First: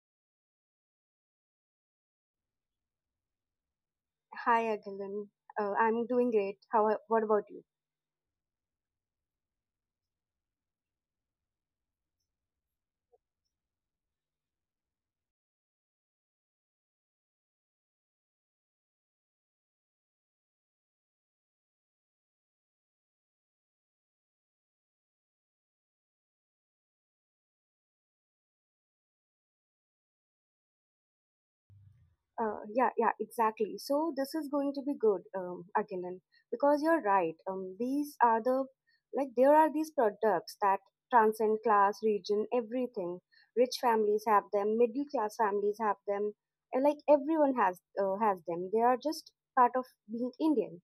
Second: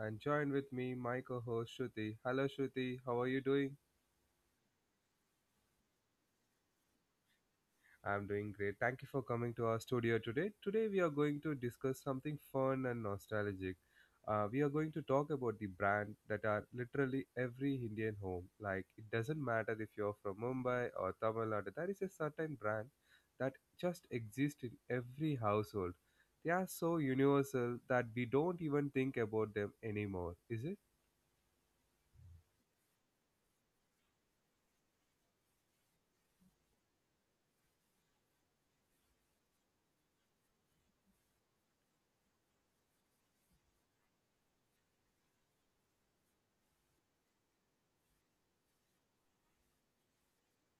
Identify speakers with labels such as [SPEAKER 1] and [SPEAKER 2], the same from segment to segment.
[SPEAKER 1] and join with me my co-host Shruti. Hello Shruti, how are you doing?
[SPEAKER 2] Hi, Agilan. I'm doing great. What about you?
[SPEAKER 1] I'm doing great. Thank you for coming to our studio today. Today, we are going to discuss something fun and nostalgic. We are going to talk about the brand that are literally every Indian home. Like, it doesn't matter if you're from Mumbai or Tamil Nadu, there is a certain brand that just exists in every household. They are so universal that we don't even think about them anymore, is it?
[SPEAKER 2] Yeah, exactly. So this is going to be good, Agilan, because you're right. These are the, there are these products that transcend class, region, everything. Rich families have them. Middle class families have them. And like everyone has them. They are just part of being Indian.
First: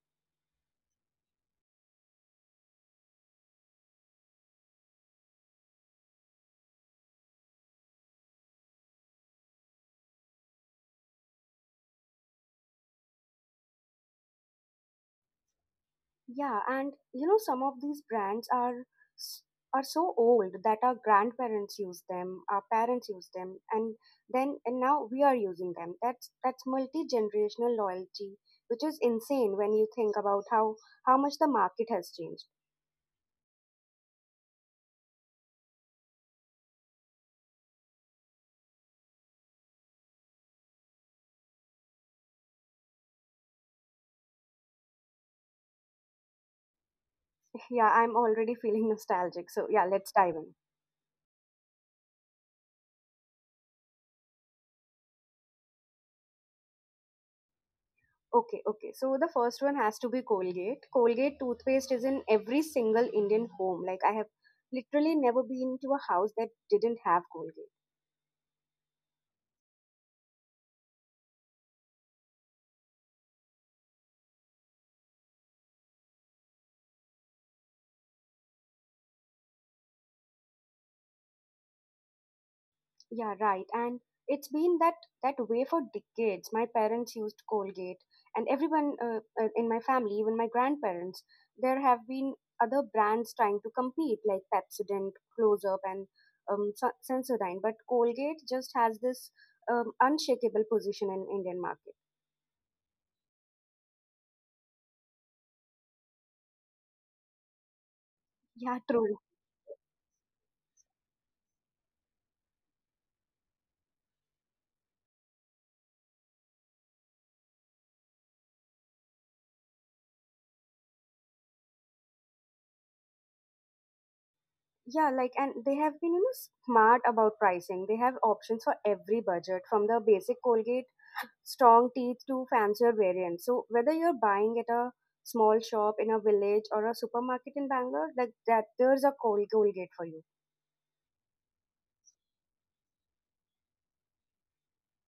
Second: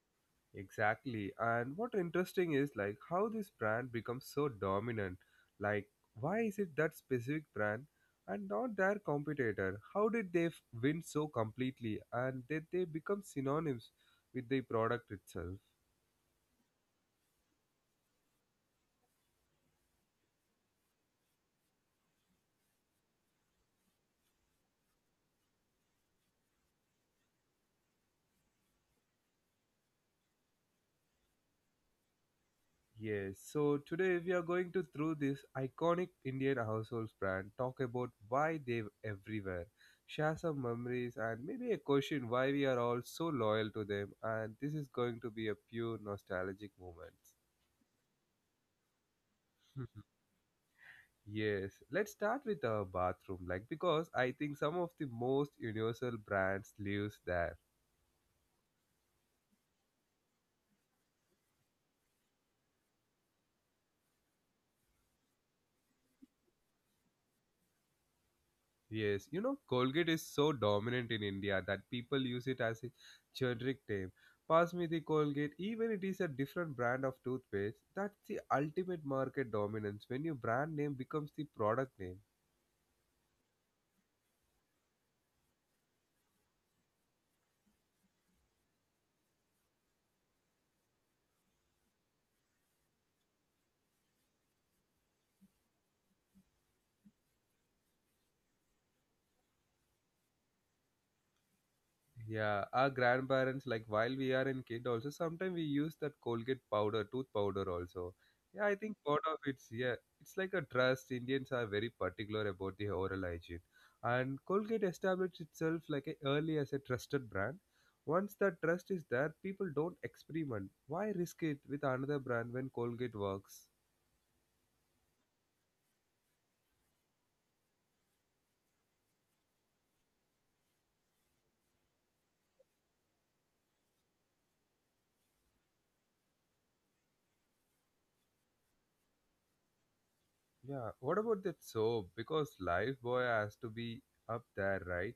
[SPEAKER 1] Exactly. And what interesting is like how this brand becomes so dominant. Like why is it that specific brand and not their competitor? How did win so completely and did they become synonyms with the product itself?
[SPEAKER 2] Yeah, and you know some of these brands are s- are so old that our grandparents use them, our parents use them, and then and now we are using them. That's multi-generational loyalty, which is insane when you think about how much the market has changed.
[SPEAKER 1] Yes. So today we are going to through this iconic Indian household brand, talk about why they everywhere, share some memories and maybe a question why we are all so loyal to them and this is going to be a pure nostalgic moment.
[SPEAKER 2] Yeah, I'm already feeling nostalgic. So yeah,
[SPEAKER 1] Mhm.
[SPEAKER 2] let's dive in.
[SPEAKER 1] Yes, let's start with our bathroom, like because I think some of the most universal brands lives there.
[SPEAKER 2] Okay. So the first one has to be Colgate. Colgate toothpaste is in every single Indian home. Like I have literally never been to a house that didn't have Colgate.
[SPEAKER 1] Yes, you know Colgate is so dominant in India that people use it as a generic name. Pass me the Colgate, even it is a different brand of toothpaste. That's the ultimate market dominance when your brand name becomes the product name.
[SPEAKER 2] Yeah, right. And it's been that way for decades. My parents used Colgate, and everyone in my family, even my grandparents, there have been other brands trying to compete like Pepsodent, Close Up, and Sensodyne. But Colgate just has this unshakable position in Indian market.
[SPEAKER 1] Yeah, our grandparents, like while we are in kid, also sometimes we use that Colgate powder, tooth powder also. Yeah, I
[SPEAKER 2] Yeah,
[SPEAKER 1] think part
[SPEAKER 2] true.
[SPEAKER 1] of it's yeah, it's like a trust. Indians are very particular about the oral hygiene, and Colgate established itself like a, early as a trusted brand. Once that trust is there, people don't experiment. Why risk it with another brand when Colgate works?
[SPEAKER 2] Yeah, like, and they have been, you know, smart about pricing. They have options for every budget, from the basic Colgate strong teeth to fancier variants. So whether you're buying at a small shop in a village or a supermarket in Bangalore, like that Colgate for you.
[SPEAKER 1] Yeah, what about that soap? Because Lifebuoy has to be up there, right?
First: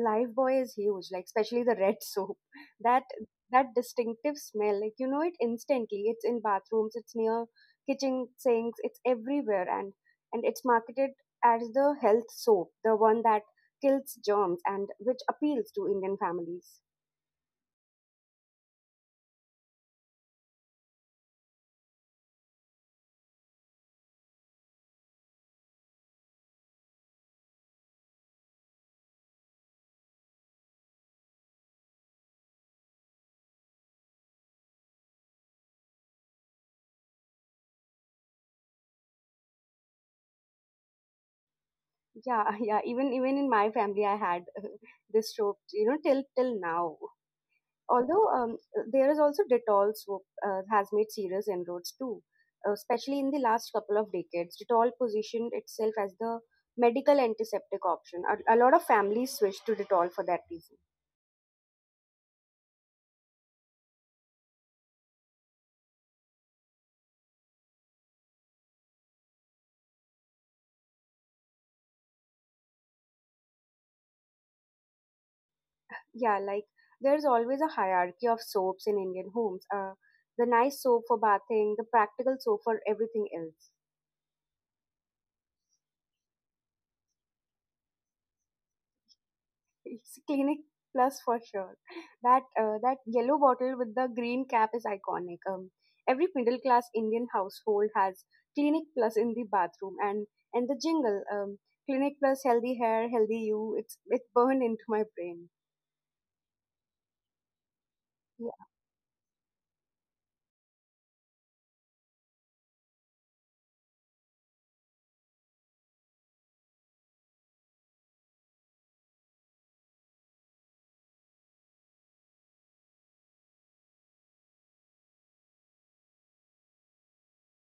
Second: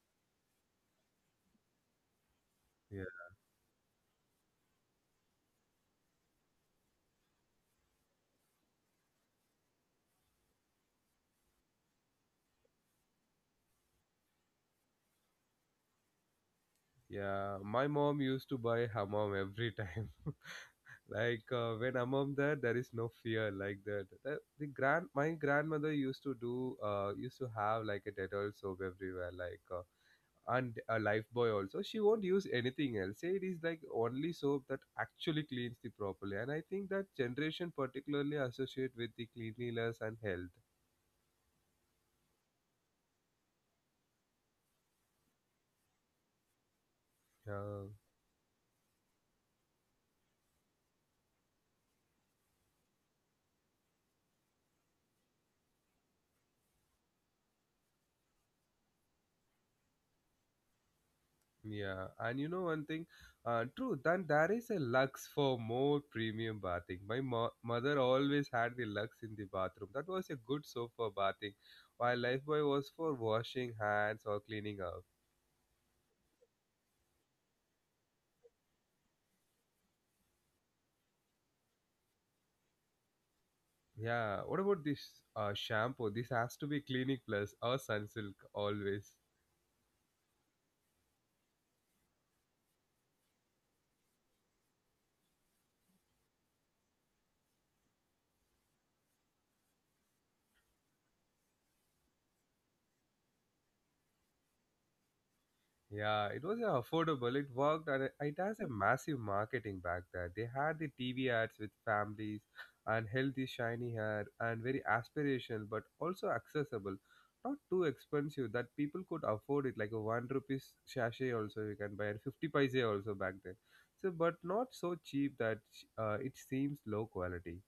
[SPEAKER 2] Life Boy is huge, like especially the red soap. That
[SPEAKER 1] Yeah.
[SPEAKER 2] that distinctive smell, like you know it instantly. It's in bathrooms, it's near kitchen sinks, it's everywhere, and it's marketed as the health soap, the one that kills germs and which appeals to Indian families.
[SPEAKER 1] Yeah, my mom used to buy hammam every time. Like when hammam there, there is no fear like that. The grand my grandmother used to do used to have like a Dettol soap everywhere, and a Lifebuoy also. She won't use anything else. Say it is like only soap that actually cleans the properly. And I think that generation particularly associate with the cleanliness and health.
[SPEAKER 2] Yeah, yeah. Even in my family, I had this soap, you know, till now.
[SPEAKER 1] Yeah.
[SPEAKER 2] Although there is also Dettol soap has made serious inroads too, especially in the last couple of decades. Dettol positioned itself as the medical antiseptic option. A lot of families switched to Dettol for that reason.
[SPEAKER 1] Yeah, and you know one thing, true. Then there is a lux for more premium bathing. My mother always had the lux in the bathroom. That was a good soap for bathing, while Lifebuoy was for washing hands or cleaning up.
[SPEAKER 2] Yeah, like there's always a hierarchy of soaps in Indian homes. The nice soap for bathing, the practical soap for everything else.
[SPEAKER 1] Yeah, what about this shampoo? This has to be Clinic Plus or Sunsilk always.
[SPEAKER 2] It's Clinic Plus for sure. That yellow bottle with the green cap is iconic. Every middle class Indian household has Clinic Plus in the bathroom, and the jingle, Clinic Plus healthy hair, healthy you. It's burned into my brain.
[SPEAKER 1] Yeah, it was affordable. It worked, and it has a massive marketing back there. They had the TV ads with families and healthy, shiny hair, and very aspirational, but also accessible. Not too expensive that people could afford it, like a one rupees sachet also you can buy, and 50 paise also back then. So, but not so cheap that it seems low quality.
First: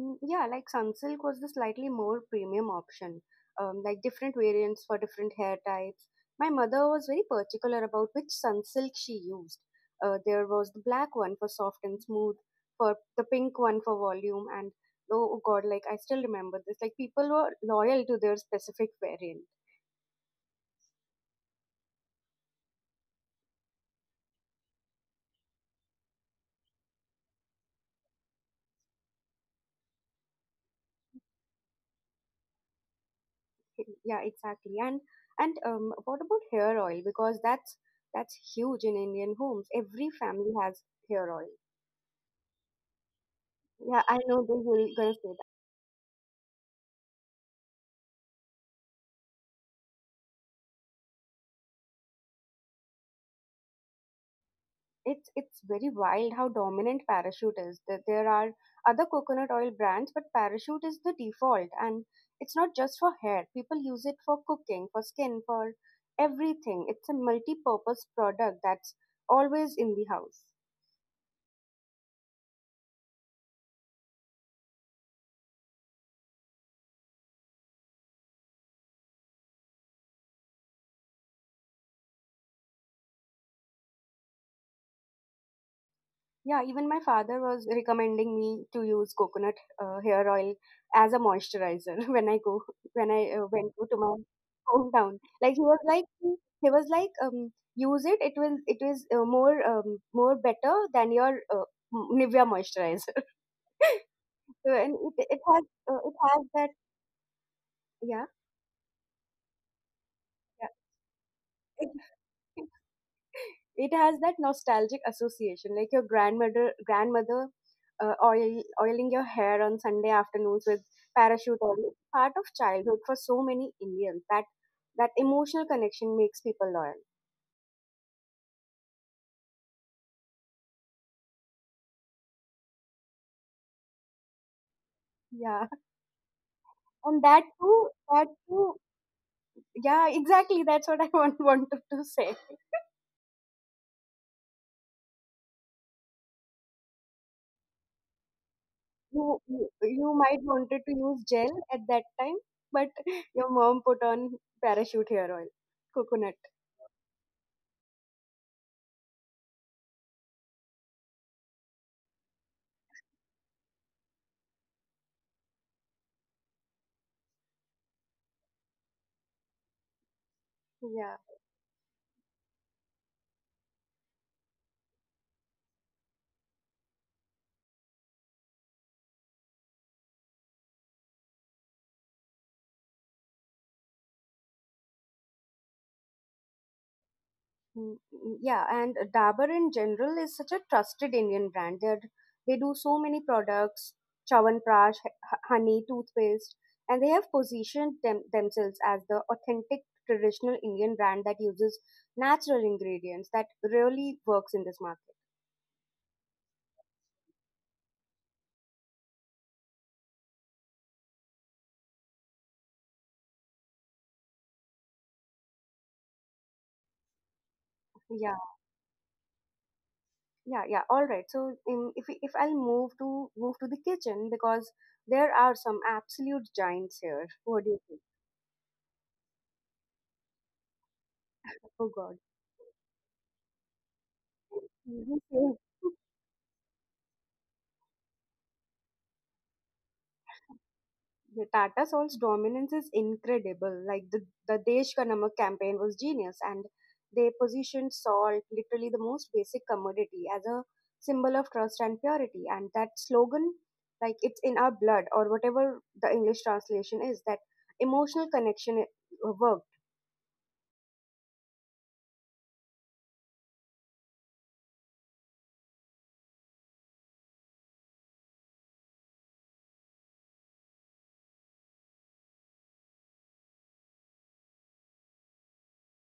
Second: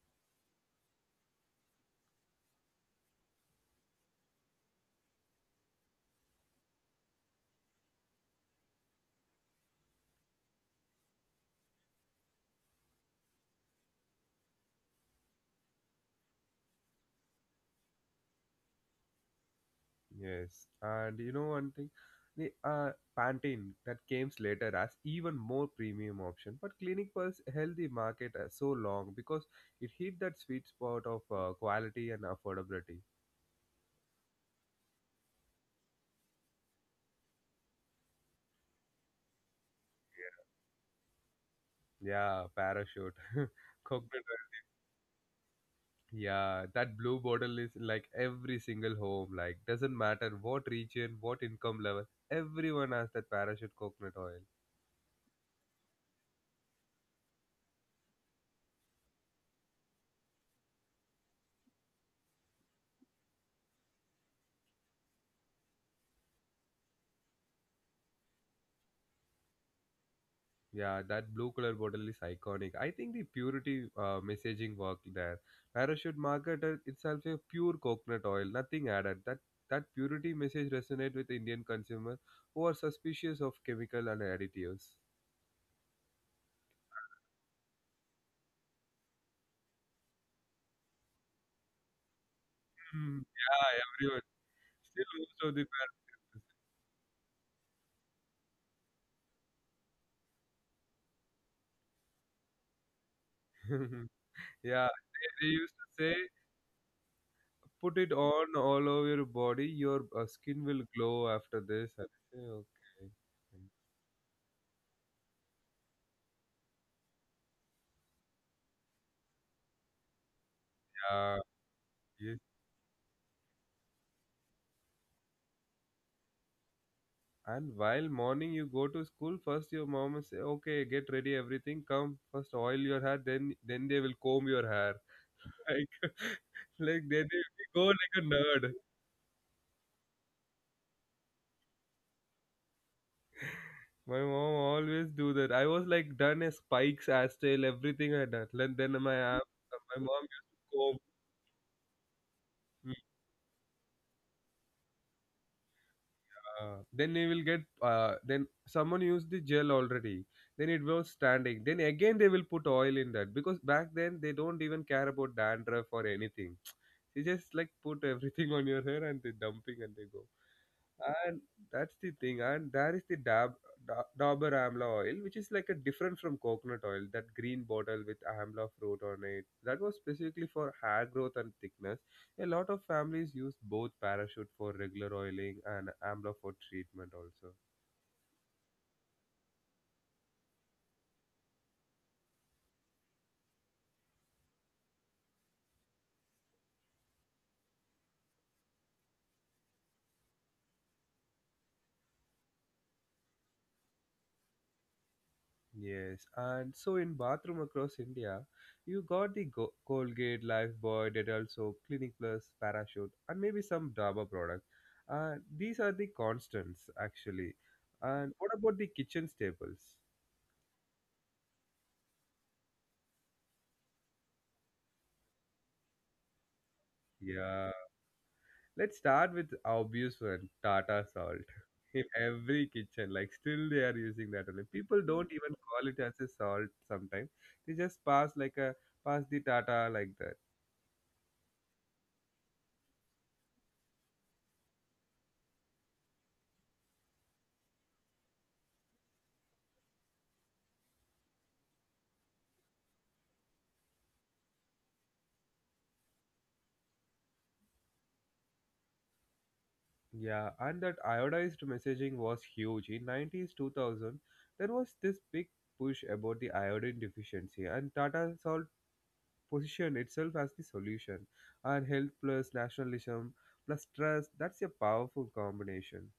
[SPEAKER 2] Mm, yeah, like Sunsilk was the slightly more premium option, like different variants for different hair types. My mother was very particular about which Sunsilk she used. There was the black one for soft and smooth, for the pink one for volume, and oh god, like I still remember this. Like people were loyal to their specific variant.
[SPEAKER 1] Yes, and you know one thing, the Pantene that came later as even more premium option, but Clinic Plus held the market so long because it hit that sweet spot of quality and affordability.
[SPEAKER 2] Yeah, exactly. And What about hair oil? Because that's huge in Indian homes. Every family has hair oil.
[SPEAKER 1] Yeah, parachute,
[SPEAKER 2] Yeah, I know
[SPEAKER 1] coconut.
[SPEAKER 2] they will gonna say
[SPEAKER 1] Yeah, that blue bottle is in, like every single home. Like doesn't matter what region, what income level, everyone has that parachute coconut oil.
[SPEAKER 2] it's very wild how dominant parachute is, that there are other coconut oil brands but parachute is the default, and it's not just for hair, people use it for cooking, for skin, for everything. It's a multi-purpose product that's always in the house.
[SPEAKER 1] Yeah, that blue color bottle is iconic. I think the purity messaging worked there. Parachute market itself a pure coconut oil, nothing added. That purity message resonated with Indian consumers who are suspicious of chemical and additives.
[SPEAKER 2] Yeah, even my father was recommending me to use coconut hair oil as a moisturizer when I
[SPEAKER 1] Hmm,
[SPEAKER 2] went to
[SPEAKER 1] yeah,
[SPEAKER 2] my
[SPEAKER 1] everyone.
[SPEAKER 2] hometown.
[SPEAKER 1] Still most
[SPEAKER 2] Like he
[SPEAKER 1] of
[SPEAKER 2] was
[SPEAKER 1] the
[SPEAKER 2] like use it. It will it is more better than your Nivea moisturizer.
[SPEAKER 1] par-
[SPEAKER 2] So,
[SPEAKER 1] Yeah, they used
[SPEAKER 2] it
[SPEAKER 1] to
[SPEAKER 2] has
[SPEAKER 1] say,
[SPEAKER 2] that yeah,
[SPEAKER 1] put it on all over your body. Your
[SPEAKER 2] yeah,
[SPEAKER 1] skin will glow after this. I say, okay.
[SPEAKER 2] it has that nostalgic association, like your grandmother oiling your hair on Sunday afternoons with
[SPEAKER 1] Yeah,
[SPEAKER 2] parachute oil. It's part
[SPEAKER 1] yeah.
[SPEAKER 2] of childhood for so many Indians that that emotional connection makes people loyal.
[SPEAKER 1] And while morning you go to school, first your mom will say, "Okay, get ready, everything. Come first, oil your hair. Then they will comb your hair.
[SPEAKER 2] Yeah,
[SPEAKER 1] Like, like
[SPEAKER 2] and
[SPEAKER 1] then
[SPEAKER 2] that
[SPEAKER 1] they go
[SPEAKER 2] too
[SPEAKER 1] like a
[SPEAKER 2] that
[SPEAKER 1] nerd.
[SPEAKER 2] too yeah, exactly, that's what I wanted to say.
[SPEAKER 1] My mom always do that. I was like done as spikes, as tail, everything I done. And then my
[SPEAKER 2] you,
[SPEAKER 1] aunt,
[SPEAKER 2] you
[SPEAKER 1] my
[SPEAKER 2] you
[SPEAKER 1] mom
[SPEAKER 2] might
[SPEAKER 1] used to
[SPEAKER 2] wanted to
[SPEAKER 1] comb.
[SPEAKER 2] use gel at that time, but your mom put on parachute hair oil, coconut,
[SPEAKER 1] Then they will get then someone used the gel already then it was standing then again they will put oil in that because back then they don't even care about dandruff or anything they just like put everything on your hair and they dumping and they go
[SPEAKER 2] yeah.
[SPEAKER 1] and that's the thing and there is the dabur amla oil which is like a different from coconut oil, that green bottle with amla fruit on it, that was specifically for hair growth and thickness. A lot of families use both parachute for regular oiling and amla for treatment also.
[SPEAKER 2] Mm, mm, yeah, and Dabur in general is such a trusted Indian brand. They do so many products, Chyawanprash, honey, toothpaste, and they have positioned themselves as the authentic traditional Indian brand that uses natural ingredients that really works in this market.
[SPEAKER 1] Yes, and so in bathroom across India, you got the Colgate, Lifebuoy, Dettol soap, Clinic Plus, Parachute, and maybe some Dabur product. These are the constants actually. And
[SPEAKER 2] Yeah,
[SPEAKER 1] what about the kitchen staples?
[SPEAKER 2] yeah. All right. So if we- if I'll move to the kitchen because there are some absolute giants here. What do
[SPEAKER 1] Yeah,
[SPEAKER 2] you think?
[SPEAKER 1] let's start with obvious one, Tata salt.
[SPEAKER 2] Oh
[SPEAKER 1] In
[SPEAKER 2] God.
[SPEAKER 1] every kitchen, like still they are using that only. People don't even
[SPEAKER 2] Mhm.
[SPEAKER 1] call it as a salt sometimes. They just pass the Tata like that.
[SPEAKER 2] The Tata Sons' dominance is incredible. The Desh Ka Namak campaign was genius, and they positioned salt, literally the most basic commodity, as a symbol of trust and purity. And that slogan, like it's in our blood, or whatever the English translation is, that emotional connection works.
[SPEAKER 1] Yeah, and that iodized messaging was huge. In 90s 2000, there was this big push about the iodine deficiency, and Tata Salt positioned itself as the solution. And health plus nationalism plus trust, that's a powerful combination.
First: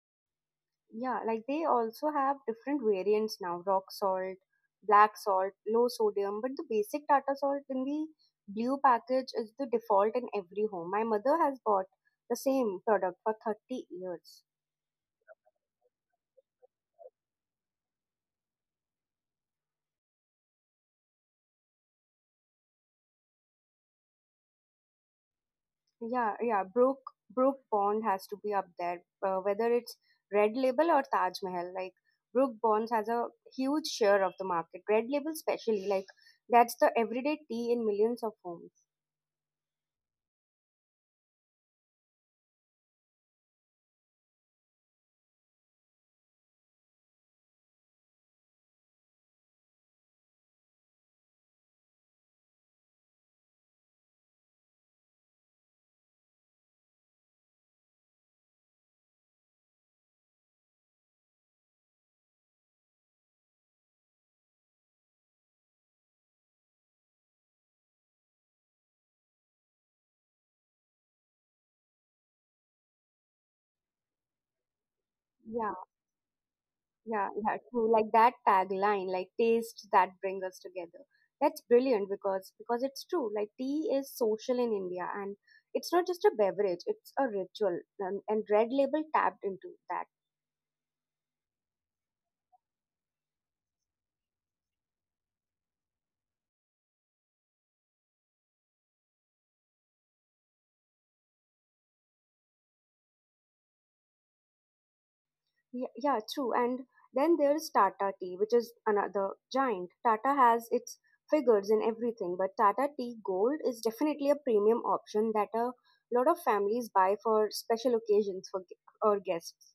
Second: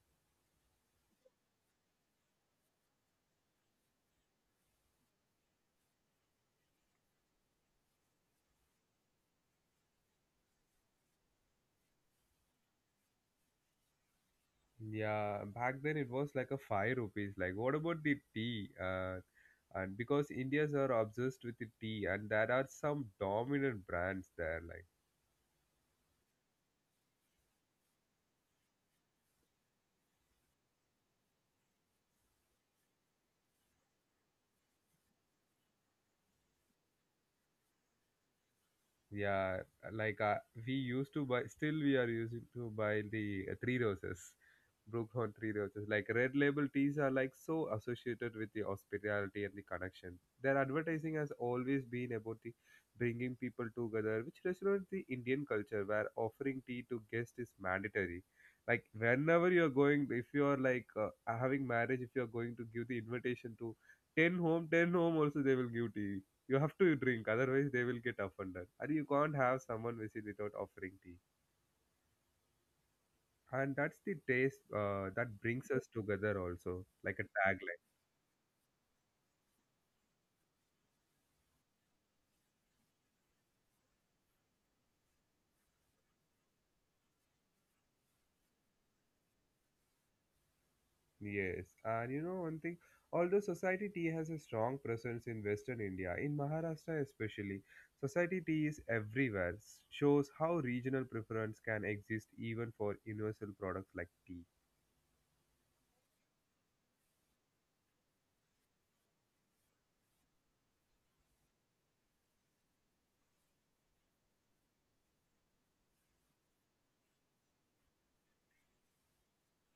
[SPEAKER 2] Yeah, like they also have different variants now, rock salt, black salt, low sodium, but the basic Tata salt in the blue package is the default in every home. My mother has bought the same product for 30 years.
[SPEAKER 1] Yeah, back then it was like a 5 rupees. Like, what about the tea? And because Indians are obsessed with the tea, and there are some dominant brands there. Like.
[SPEAKER 2] Yeah, Brook Bond has to be up there, whether it's Red Label or Taj Mahal. Like Brook Bonds has a huge share of the market. Red Label, specially, like that's the everyday tea in millions of homes.
[SPEAKER 1] Yeah, like uh, we used to buy, still we are using to buy the Three Roses, Brookhorn Three Roses. Like red label teas are like so associated with the hospitality and the connection. Their advertising has always been about the bringing people together, which resonates the Indian culture where offering tea to guests is mandatory. Like whenever you're going, if you're like having marriage, if you're going to give the invitation to 10 home, ten home also they will give tea. You have to drink, otherwise they will get offended. And you can't have someone visit without offering tea. And that's the taste that brings
[SPEAKER 2] Yeah.
[SPEAKER 1] us together also, like a
[SPEAKER 2] Yeah, yeah,
[SPEAKER 1] tagline.
[SPEAKER 2] true. Like that tagline, like taste that brings us together. That's brilliant because it's true. Like tea is social in India, and it's not just a beverage; it's a ritual. And Red Label tapped into that.
[SPEAKER 1] Yes. And you know one thing, although society tea has a strong presence in Western India, in Maharashtra especially, society tea is everywhere. Shows how regional preference can exist even for universal products like tea.
[SPEAKER 2] Yeah, true. And then there is Tata Tea, which is another giant. Tata has its figures and everything, but Tata Tea Gold is definitely a premium option that a lot of families buy for special occasions for gu- or guests.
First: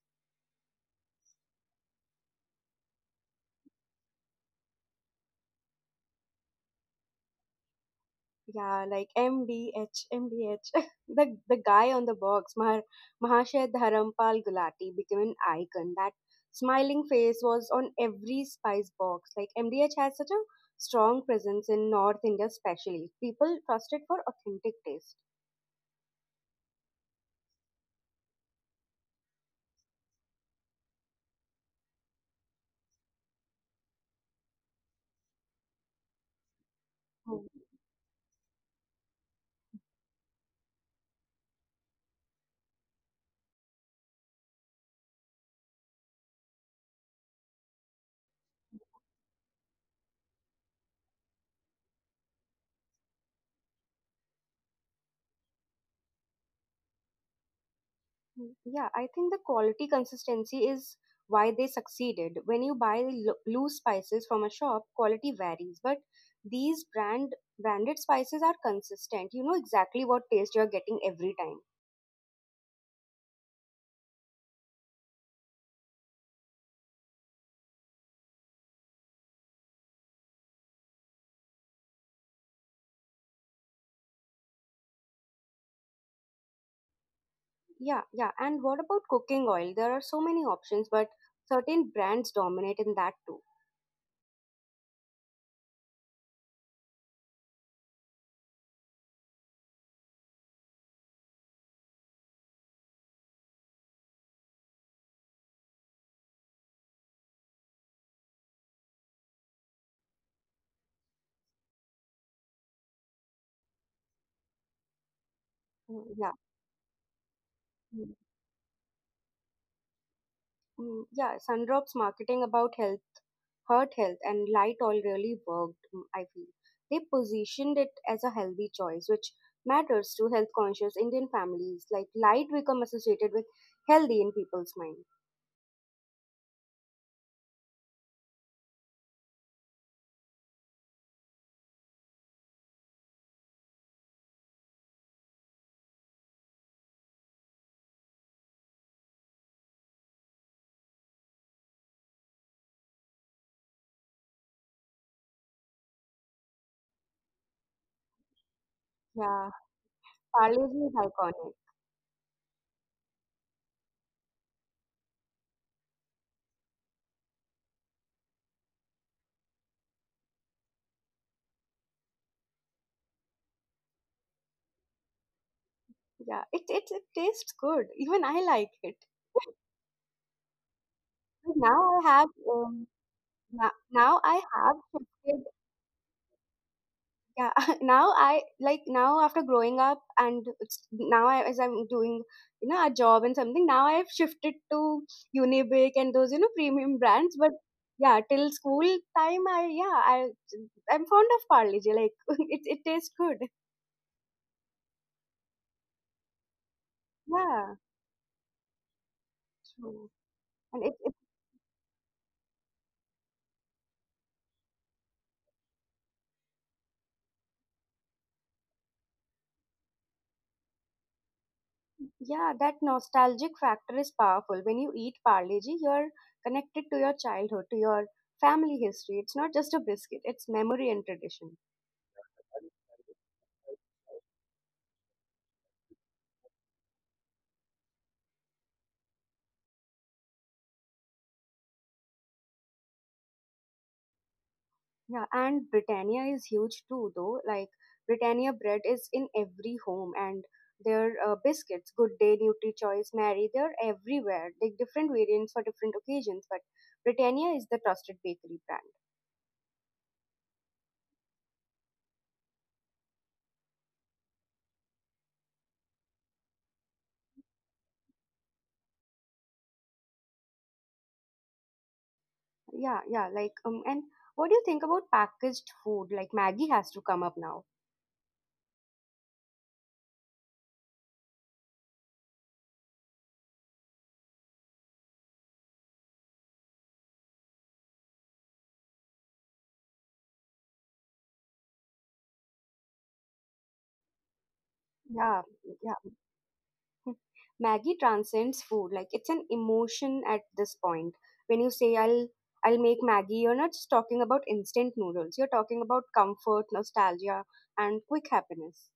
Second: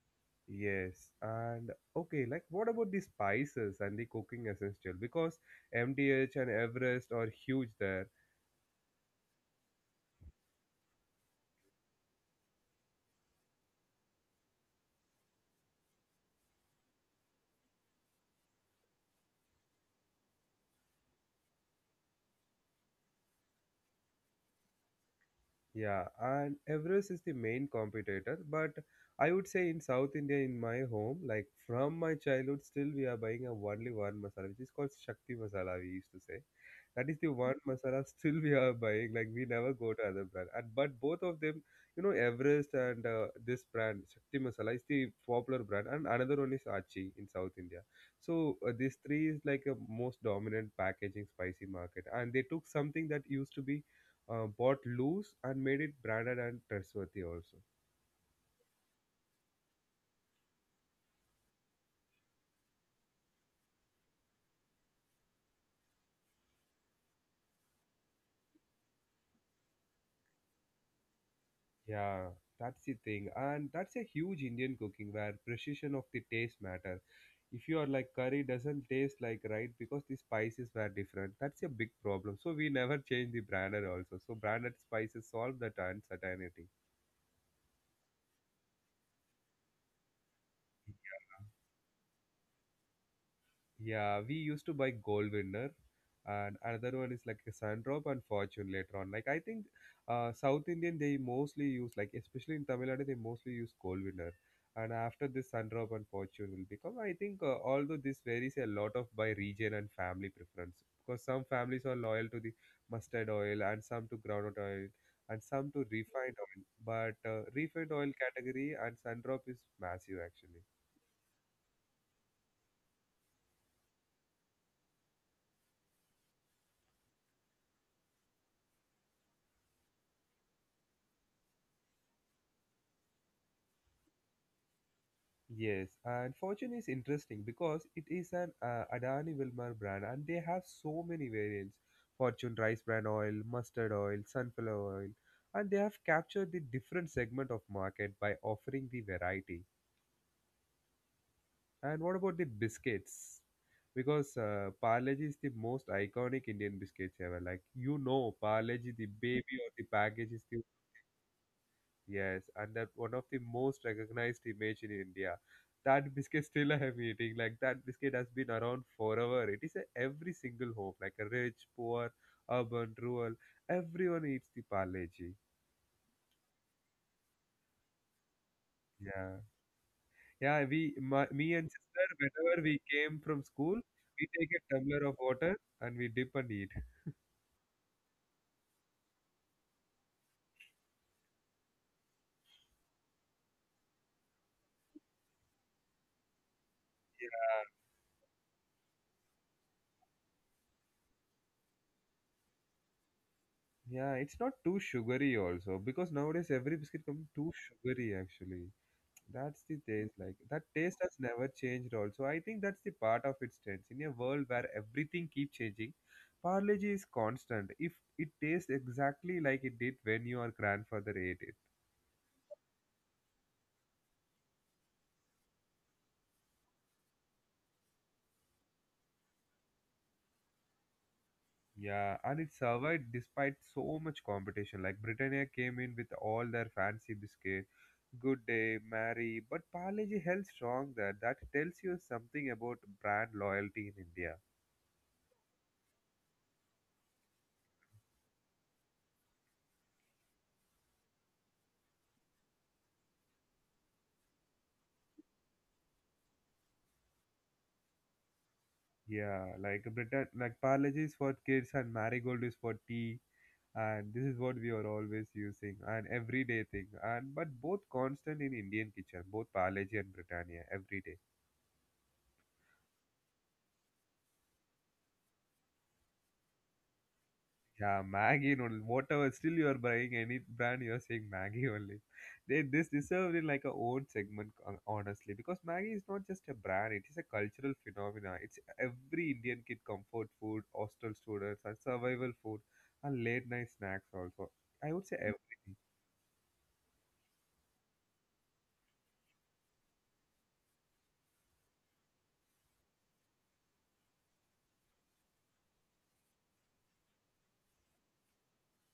[SPEAKER 1] Yes, and okay, like what about the spices and the cooking essential? Because MTH and Everest are huge there.
[SPEAKER 2] Yeah, like MDH, the guy on the box, Mahashay Dharampal Gulati, became an icon. That smiling face was on every spice box. Like MDH has such a strong presence in North India, especially. People trust it for authentic taste.
[SPEAKER 1] Yeah, and Everest is the main competitor, but I would say in South India, in my home, like from my childhood, still we are buying a only one masala, which is called Shakti masala. We used to say that is the
[SPEAKER 2] Hmm.
[SPEAKER 1] one masala still we are buying. Like we never go to other brand, and but both of them, you know, Everest and this brand Shakti masala is the popular brand, and another one is Achi in South India. So these three is like a most dominant packaging spicy market, and they took something that used to be bought loose and made it branded and trustworthy also.
[SPEAKER 2] Mm, yeah, I think the quality consistency is why they succeeded. When you buy loose spices from a shop, quality varies, but these branded spices are consistent. You know exactly what taste you're getting every time.
[SPEAKER 1] Yeah, that's the thing. And that's a huge Indian cooking where precision of the taste matter. If you are like curry doesn't taste like right because the spices were different. That's a big problem. So we never change the branded also. So branded spices solve that uncertainty.
[SPEAKER 2] Yeah, yeah. And what about cooking oil? There are so many options, but certain brands dominate in that too.
[SPEAKER 1] Yeah, we used to buy Gold Winner, and another one is like a Sundrop and Fortune later on. Like I think, South Indian they mostly use like especially in Tamil Nadu they mostly use Gold Winner, and after this Sundrop and Fortune will become. I think although this varies a lot of by region and family preference because some families are loyal to the mustard oil and some to groundnut oil and some to
[SPEAKER 2] Mm, yeah.
[SPEAKER 1] refined oil, but refined oil
[SPEAKER 2] Mm,
[SPEAKER 1] category and Sundrop is massive actually.
[SPEAKER 2] mm, yeah, Sundrop's marketing about health, Heart Health and Light Oil really worked, mm, I feel. They positioned it as a healthy choice, which matters to health conscious Indian families. Like light become associated with healthy in people's mind.
[SPEAKER 1] Yes, and Fortune is interesting because it is an Adani Wilmar brand and they have so many variants. Fortune rice bran oil, mustard oil, sunflower oil, and they have captured the different segment of market by offering the variety. And what about the biscuits? Because Parleji is the most iconic Indian biscuits ever. Like you know, Parleji, the
[SPEAKER 2] Yeah,
[SPEAKER 1] baby or the package is the
[SPEAKER 2] Parle-G is iconic.
[SPEAKER 1] Yes, and that one of the most recognized image in India. That biscuit still I am eating. Like that biscuit has been around forever. It is a every single home, like a rich, poor, urban, rural. Everyone eats the Parleji.
[SPEAKER 2] Yeah, it tastes good. Even I like it.
[SPEAKER 1] Yeah, yeah. Me and
[SPEAKER 2] Now I
[SPEAKER 1] sister,
[SPEAKER 2] have
[SPEAKER 1] whenever we
[SPEAKER 2] um,
[SPEAKER 1] came from school,
[SPEAKER 2] Now
[SPEAKER 1] we
[SPEAKER 2] I
[SPEAKER 1] take a
[SPEAKER 2] have
[SPEAKER 1] tumbler of
[SPEAKER 2] shifted.
[SPEAKER 1] water and we dip and eat.
[SPEAKER 2] Yeah, now I like, now after growing up now I, as I'm doing, you know, a job and something, now I've shifted to Unibic and those, you know, premium brands, but
[SPEAKER 1] Yeah,
[SPEAKER 2] yeah, till school time, I yeah I I'm fond of Parle G, like it tastes good,
[SPEAKER 1] yeah. It's not too sugary also, because nowadays every biscuit comes too
[SPEAKER 2] yeah,
[SPEAKER 1] sugary actually. That's the
[SPEAKER 2] true.
[SPEAKER 1] taste, like that
[SPEAKER 2] And it,
[SPEAKER 1] taste
[SPEAKER 2] it
[SPEAKER 1] has never changed. Also, I think that's the part of its strength. In a world where everything keeps changing, Parle G is constant. If it tastes exactly like it did when your grandfather ate it,
[SPEAKER 2] Yeah, that nostalgic factor is powerful. When you eat Parle G, you're connected to your childhood, to your family history. It's not just a biscuit, it's memory and tradition.
[SPEAKER 1] yeah, and it survived despite so much competition. Like Britannia came in with all their fancy biscuit, Good Day, Mary, but Parle G held strong there. That tells you something about brand loyalty in India.
[SPEAKER 2] Yeah, and Britannia is huge too, though. Like, Britannia bread is in every home, and their biscuits, Good Day, Nutri Choice, Mary, they're everywhere. Like, different variants for different occasions, but Britannia is the trusted bakery brand.
[SPEAKER 1] Yeah, like Britain, like Parle G is for kids and Marigold is for tea, and this is what we are always using, an everyday thing. And but both constant in Indian kitchen, both Palaji and Britannia every day.
[SPEAKER 2] Yeah, yeah. And what do you think about packaged food? Like, Maggie has to come up now.
[SPEAKER 1] Yeah, Maggie noodle, whatever, still you are buying any brand, you are saying Maggie only. They, this deserved in like a own segment, honestly, because Maggie is not just a brand, it is a cultural phenomena. It's every Indian kid comfort food, hostel students and survival food, and late night snacks also, I would say,
[SPEAKER 2] Yeah,
[SPEAKER 1] everything.
[SPEAKER 2] yeah. Maggie transcends food. Like it's an emotion at this point. When you say I'll make Maggie, you're not just talking about instant noodles. You're talking about comfort, nostalgia, and quick happiness.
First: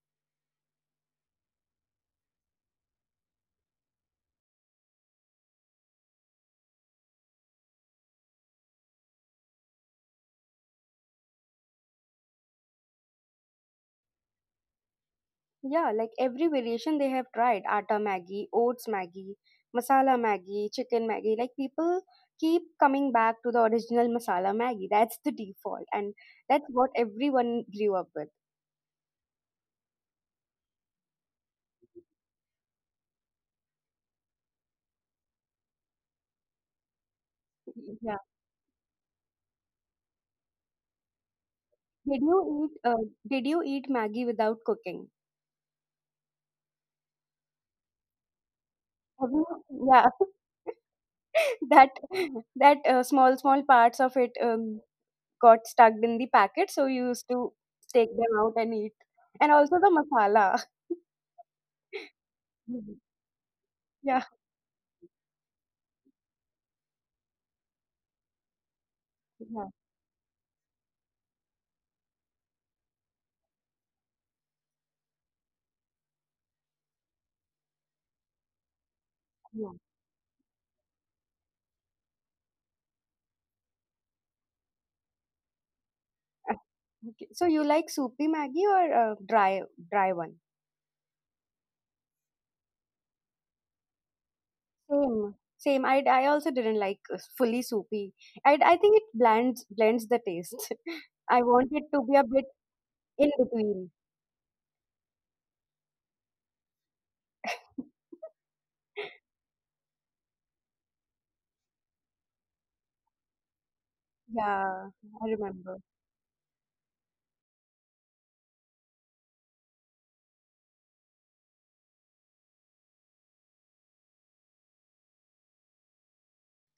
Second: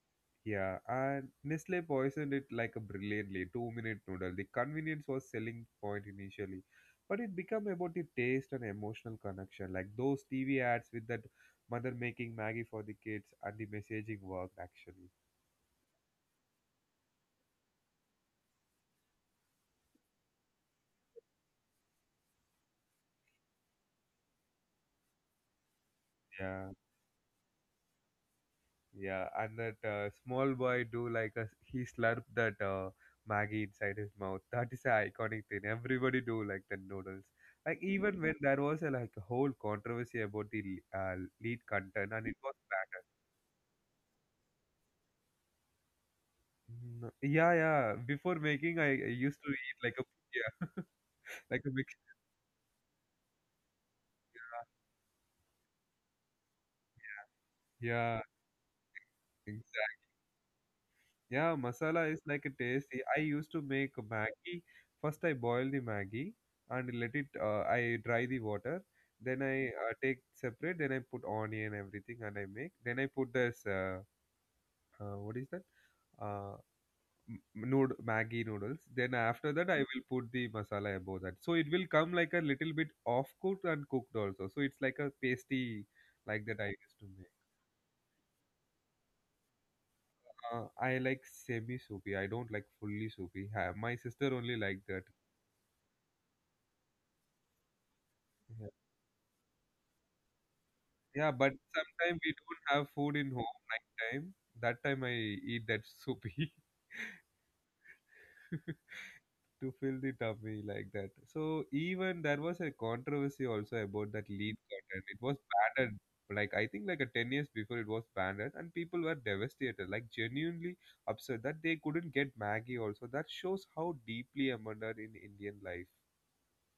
[SPEAKER 1] Yeah, and Nestle poisoned it like a brilliantly 2-minute noodle. The convenience was selling point initially, but it became about the taste and emotional connection, like those TV ads with that mother making Maggie for the kids, and the messaging worked actually.
[SPEAKER 2] Yeah, like every variation they have tried, atta Maggie, oats Maggie, masala Maggie, chicken Maggie. Like people keep coming back to the original masala Maggie. That's the default, and that's
[SPEAKER 1] Yeah,
[SPEAKER 2] what everyone grew up with.
[SPEAKER 1] yeah, and that small boy do like a he slurped that Maggie inside his mouth. That is an iconic thing. Everybody do like the noodles. Like
[SPEAKER 2] Yeah.
[SPEAKER 1] even when there was a like a whole controversy about the uh, lead content,
[SPEAKER 2] Did
[SPEAKER 1] and it was
[SPEAKER 2] you eat? Uh,
[SPEAKER 1] bad.
[SPEAKER 2] did you eat Maggie without cooking?
[SPEAKER 1] No. Yeah, yeah. Before making, I
[SPEAKER 2] Have
[SPEAKER 1] used
[SPEAKER 2] you,
[SPEAKER 1] to eat like a
[SPEAKER 2] yeah.
[SPEAKER 1] yeah, like a
[SPEAKER 2] That
[SPEAKER 1] mix.
[SPEAKER 2] that small parts of it got stuck in the packet, so you used to take
[SPEAKER 1] Yeah,
[SPEAKER 2] them out and eat, and
[SPEAKER 1] exactly.
[SPEAKER 2] also the masala.
[SPEAKER 1] Yeah, masala is like a
[SPEAKER 2] Mhm.
[SPEAKER 1] tasty. I used to make
[SPEAKER 2] yeah
[SPEAKER 1] Maggi. First, I boil the Maggi and let it. I dry the water. Then
[SPEAKER 2] yeah
[SPEAKER 1] I take separate. Then I put onion everything and I make. Then I put this. What is that? Uh, m- nood Maggi noodles. Then after
[SPEAKER 2] yeah
[SPEAKER 1] that, I will put the masala above that. So it will come like a little bit off cooked and cooked also. So it's like a pasty like
[SPEAKER 2] Uh,
[SPEAKER 1] that I used to
[SPEAKER 2] okay.
[SPEAKER 1] make.
[SPEAKER 2] So you like soupy maggi or dry one?
[SPEAKER 1] I like semi soupy. I don't like fully soupy. My sister only like that.
[SPEAKER 2] Same same I also didn't like fully soupy. i
[SPEAKER 1] Yeah,
[SPEAKER 2] i think it blends the taste.
[SPEAKER 1] yeah,
[SPEAKER 2] I
[SPEAKER 1] but
[SPEAKER 2] want it to be
[SPEAKER 1] sometimes
[SPEAKER 2] a
[SPEAKER 1] we
[SPEAKER 2] bit
[SPEAKER 1] don't have food in
[SPEAKER 2] in
[SPEAKER 1] home
[SPEAKER 2] between.
[SPEAKER 1] night time. That time I eat that soupy. To fill the tummy like that. So even there was a controversy also about that lean
[SPEAKER 2] Yeah,
[SPEAKER 1] cotton. It
[SPEAKER 2] I
[SPEAKER 1] was
[SPEAKER 2] remember.
[SPEAKER 1] banned, like I think like a 10 years before it was banned, and people were devastated, like genuinely upset that they couldn't get Maggie also. That shows how deeply embedded in Indian life.